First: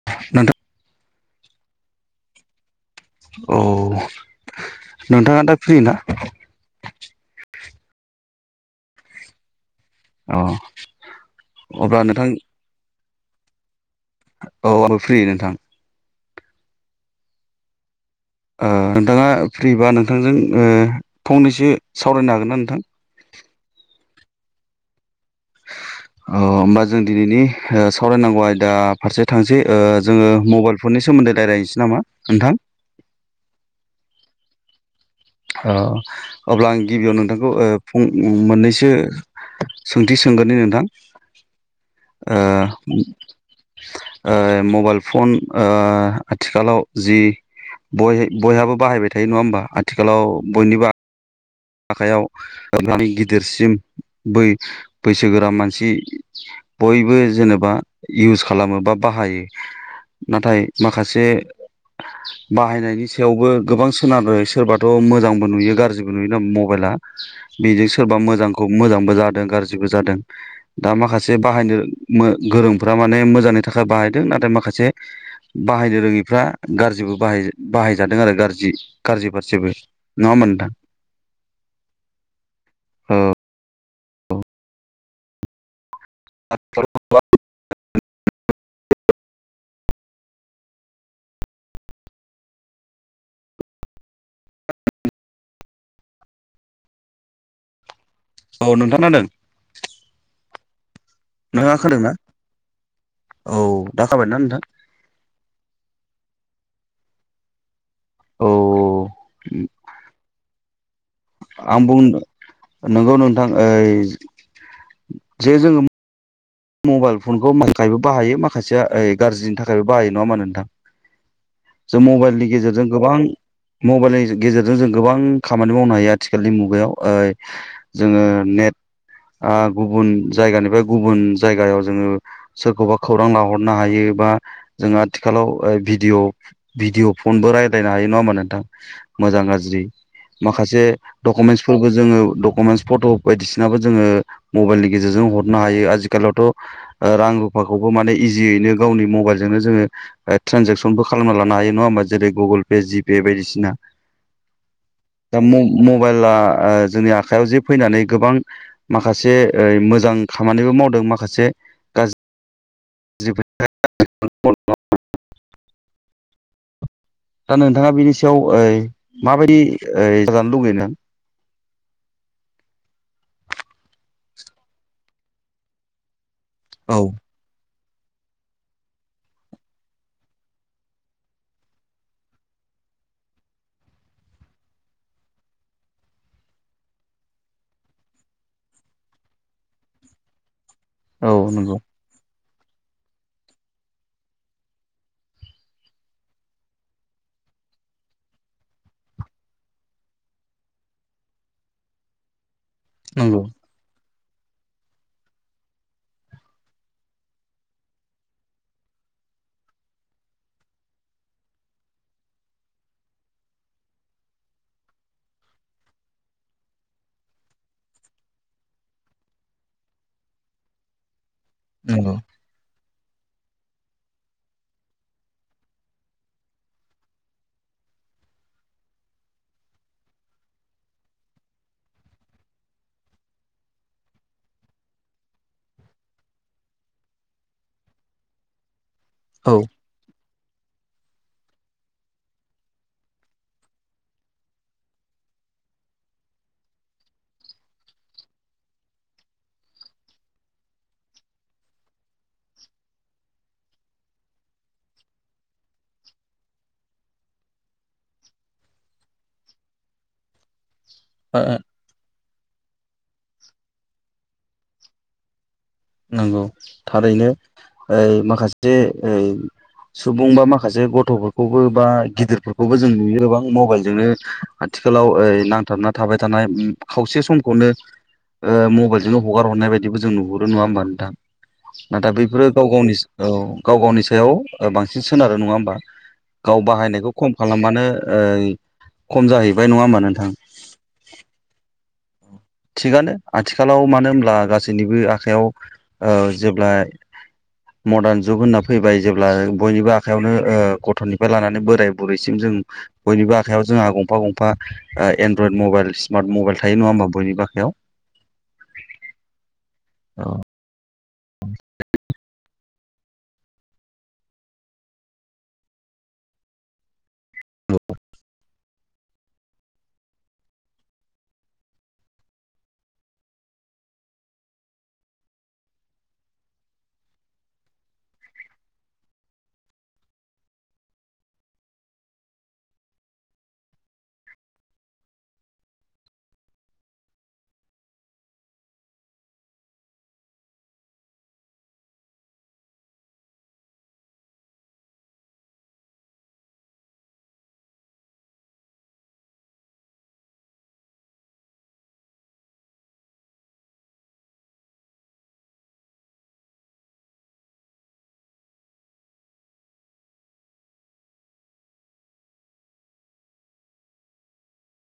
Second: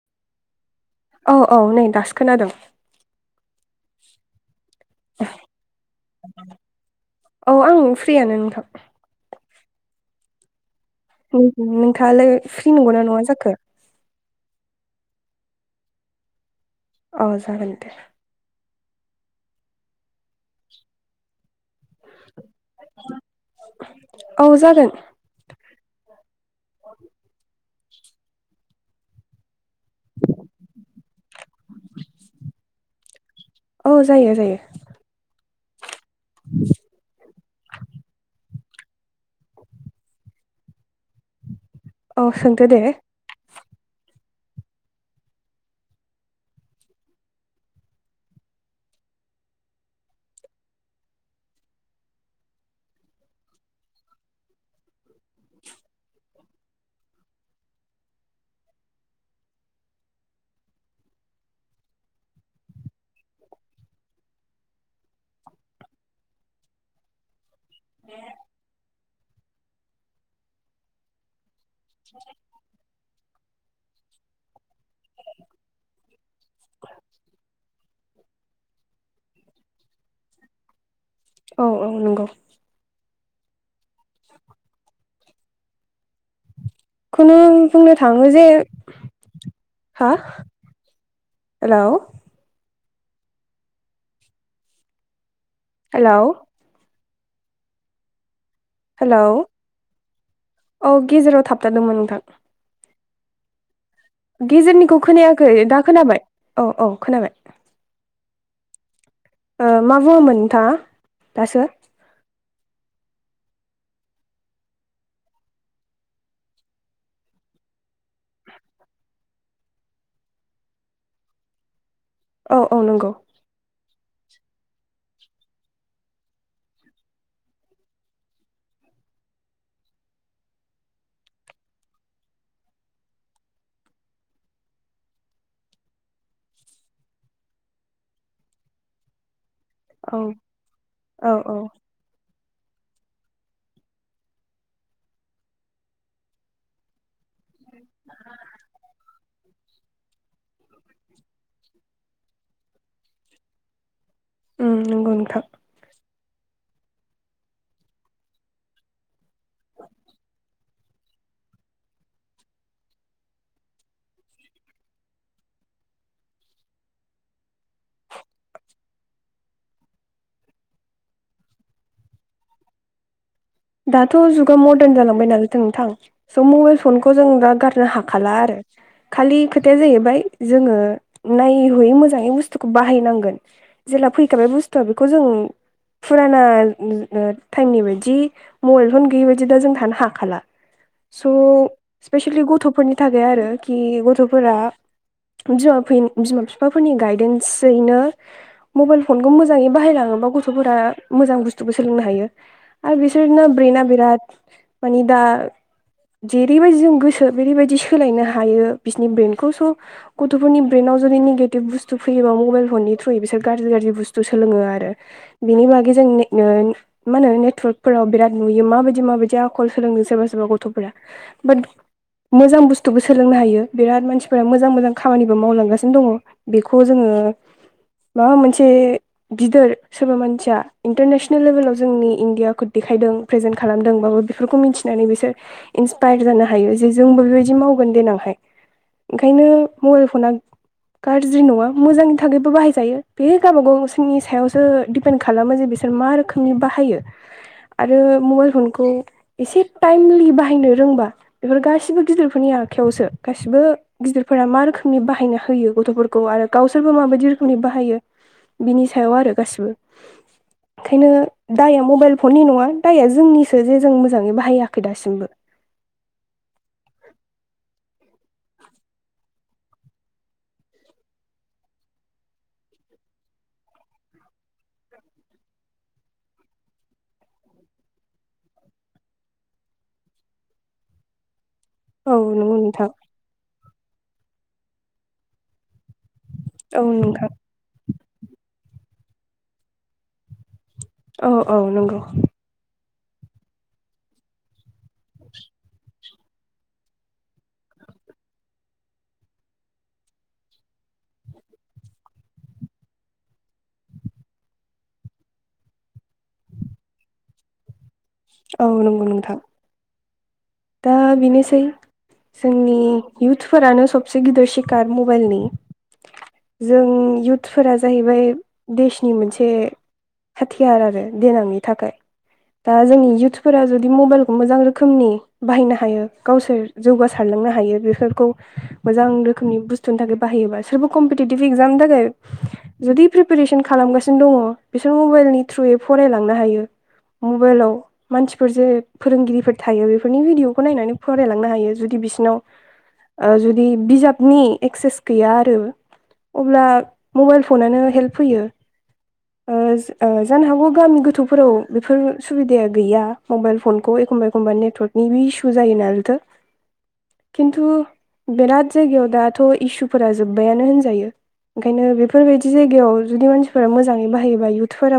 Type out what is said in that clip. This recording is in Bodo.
[unintelligible] औ औ नै दासो खोनादों। औ नोंथाङा दा फ्रि ना। औ आं फ्रियानो नोंथां। अह। नोंथाङालाय फ्रि नंगौ ना नङा जाखो। औ आंबो फ्रि नोंथां। अ जागोन दे। ओ नोंथाङा फ्रिबा नोंथांजों ओ फंनैसो सावरायनो हागोन ना नोंथां। औ जागोन। अ होमबा जों दिनैनि ओ सावरायनांगौ आयदा फारसे थांसै ओ जोङो मबाल फननि सोमोन्दै रायलायनिसै नामा। नोंथां। औ जायो-जायो। ओ अब्ला आं गिबियाव नोंथांखौ ओ फं ओ मोननैसो सोंथि सोंगोरनि नोंथां। औ सोंदो ओह दे ओ मबाइल फन ओ आथिखालाव जि बय बयहाबो बाहायबाय थायो नङा होमबा आथिखालाव बयनिबो आखायाव होबनानै गिदिरसिम बै बैसोगोरा मानसि बयबो जेनेबा इउस खालामो बा बाहायो। नाथाय माखासे बाहायनायनि सायावबो गोबां सोनारो सोरबाथ' मोजांबो नुयो गारजिबो नुयो। नोम मबायला बेजों सोरबा मोजांखौ मोजांबो जादों गारजिबो जादों। दा माखासे बाहायनो मो गोरोंफोरा माने मोजांनि थाखाय बाहायदों नाथाय माखासे बाहायनो रोङिफ्रा गारजिबो बाहाय बाहायजादों आरो गारजि-गारजि फारसेबो। नङा होमबा नोंथां। औ-औ नंगौ। हो। [unintelligible] खुनु बुंनो थाङो जे हा हेलौ हेलौ। औ औ नोंथां हेलौ खोनादों औ गेजेराव नोंथाङा थाबथादोंमोन खोनादों ना नोंथां। औ दा खाबाय गेजेरनिखौ खोनायाखै दा खोनाबाय औ औ खोनाबाय। औ। ओ मा बुंङामोन नोंथाङा। दासो आं बुंनो नोंगौ नोंथां ओय जे जोङो मबाइल फनखौबो बाहायो माखासेया ओइ गारजिनि थाखायबो बाहायो नङा मा नोंथां। जों मबाइलनि औ औ गेजेरजों नंगौ गोबां मबाइलनि गेजेरजों जों गोबां खामानि मावनो हायो आथिखालनि मुगायाव ओय जोङो नेट आ गुबुन जायगानिफ्राय गुबुन जायगायाव जोंङो सोरखौबा खौरां लाहरनो हायो बा जों आथिखालाव भिदिअ भिदिअ फनबो रायज्लायनो हायो नंङा होमबा नोंथां मोजां गाज्रि औ माखासे औ औ दकमेन्सखोबो जों दकमेस फ'ट' बायदिसिनाबो जोङो मबायलनि गेजेरजों हरनो हायो आजि आथिखालावथ' रां रुफाखौबो माने इजियैनो गावनि मबाइलजोंनो जोंङो ट्रेनजेकसनबो खालामना लानो हायो नंङा होमबा जेरै गुगोल पे जिपे बायदिसिना। ओम नोंगौ दा नोंथां। मबाइला जोंनि आखयाव जे फैनानै गोबां माखासे मोजां खामानिबो मावदों माखासे जबो दा नोंथांङा बिनि सायाव माबायदि जानो लुगैयो नोंथां दाथ जुगा मदान जालांबाय नालाय नोंथां स मबाइल औ फनखौ जों दा गारनो हाग हाला आरो खालि खोथाया जाहैबाय जोंङो नाय हैयै मोजांङै बुस्थुखौ बाहायनांगोन जेला फैखाबाय बुस्थुआ बेखौ जों फुराना टाइमनि बायदि मबाइल फन गैयि बायदि दा जों थानो हाखाला औ स नंगौ स्पेसेलि गथफोरनि थाखाय आरो कि गथफोरा बिमा बिमा बिफाफोरनि गायदेन्सयैनो मबाइल फनखौ मोजांङै बाहायलांङोबा गथफोरा मोजां बुस्थुबो सोलोंनो हायो आरो बे नंगौ ब्रेना बिराट मानि दा जेरैबायदि जों गोसो बेेरैबायदि सोलायनो हायो बिसोरनि ब्रेन्डखौस' गथफोरनि ब्रेनाव जुदि निगेटिभ बुस्थु फैयोबा मबाइल फननि थ्रुयै बिसोर गाज्रि गाज्रि बुस्थु सोलोङो आरो बिनि बागै जों मा होनो नेटवर्क फोराव बिरत नुयो माबायदि माबायदि आखल सोलोंदों सोरबा सोरबा गथफोरा बाट औ मोजां बुस्थुबो सोलोंनो हायो बिराद मानसिफोरा मोजां मोजां खामानिबो मावलांगासिनो दंङ बेखौ जोंङो माबा मोनसे गिदिर सोरबा मानसिया इन्टारनेसनेल लेभेलाव जोंनि इण्डियाखौ देखायदों प्र्रेजेन्ट खालामदोंबाबो बेफोरखौ मिथिनानै बिसोर इन्सपायार जानो हायो जे जोंबो बेबायदि मावगोन देनांहाय ओंखायनो औ मबाइल फना गाज्रि नंङा मोजांनि थाखायबो बाहायजायो बे गावबा गाव सिनि सायावसो दिपेन्ड खालामो जे बि बिसोर मा रोखोमनि बाहायो आरो मबाइल फनखौ एसे टाइमलि बाहायनो रोंबा बेफोर गासिबो गिदिरफोरनि आखायावसो गासिबो गिदिरफोरा मा रोखोमनि बाहायना होयो गथफोरखौ आरो गावसोरबो माबायदि रोखोमनि बाहायो बिनि सायाव आरो गासिबो ओंखायनो दाया मबाइल फननि नंङा दाया जोंनिसो जे जों मोजांङै बाहायाखै दासिमबो नोंगौ थारैनो ओ माखासे सुबुं बा माखासे गथफोरखौबो बा गिदिरफोरखौबो जों नुयो गोबां मबाइलजोंनो आथिखालाव ओ नांथाबना थाबाय थानाय खावसे समखौनो मबाइलजोंनो हगार हरनाय बायदिबो जों नुहरो नंङा होमबा नोंथां ना औ बैफोरो नंगौ गाव नोंथां गावनि औ गाव गावनि सायाव बांसिन सोनारो नंङा होमबा गाव औ बाहायनायखौ नोंथां खम खालामबानो खम जाहैबाय नंङा होमबा नोंथां औ औ नंगौ थिगानो आथिखालाव मानो होनब्ला गासैनिबो आखयाव जेब्ला मदान जुग होनना फैबाय जेब्ला बयनिबो आखायावनो गथनिफ्राय लानानै बोराय बुरैसिम जों बयनिबो आखायाव जोंहा गंफा गंफा एनड्रयद मबाइल स्मार्ट मबाइल थायो नंङा होमबा बयनिबो आखायाव औ नंगौ नोंथां औ दा बेनोसै जोंनि इयुथफोरानो सबसे गिदिर सिखार मबाइलनि जों इउथफोरा जाहैबाय देशनि मोनसे हाथियार आरो देनांनि थाखाय दा जोंनि इयुथफोरा जुदि मबाइलखौ मोजां रोखोमनि बाहायनो हायो गावसोर जौगासारलांनो हायो बेफोरखौ मोजां रोखोमनि बुस्थुनि थाखाय बाहायोबा सोरबा कम्पिटिटिभ इक्जामनि थाखाय जुदि प्रिपेरेसन खालामगासिनो दङ बिसोर मबाइलनि थ्रुयै फरायलांनो हायो मबाइलाव मानसिफोर जे फोरोंगिरिफोर थायो बेफोर बेफोरनि भिडिअखौ नायनानै फरायलांनो हायो जुदि बिसिोरनाव ओ जुदि बिजाबनि एक्सेस गैया आरो अब्ला मबाइल फनानो हेल्प होयो ओ जानो हागौ गामि गोथौफोराव बेफोर सुबिदाया गैया मबाइल फनखौ एखमबा एखमबा नेटवर्कनि बे इसु जायो ना नोंथां खिन्थु बेराद जायगायाव दाथ' इसुफोरा जोबबायानो होनजायो। ओंखायनो बेफोरबायदि जायगायाव जुदि मानसिफोरा मोजाङै बाहायोबा इउथफोराव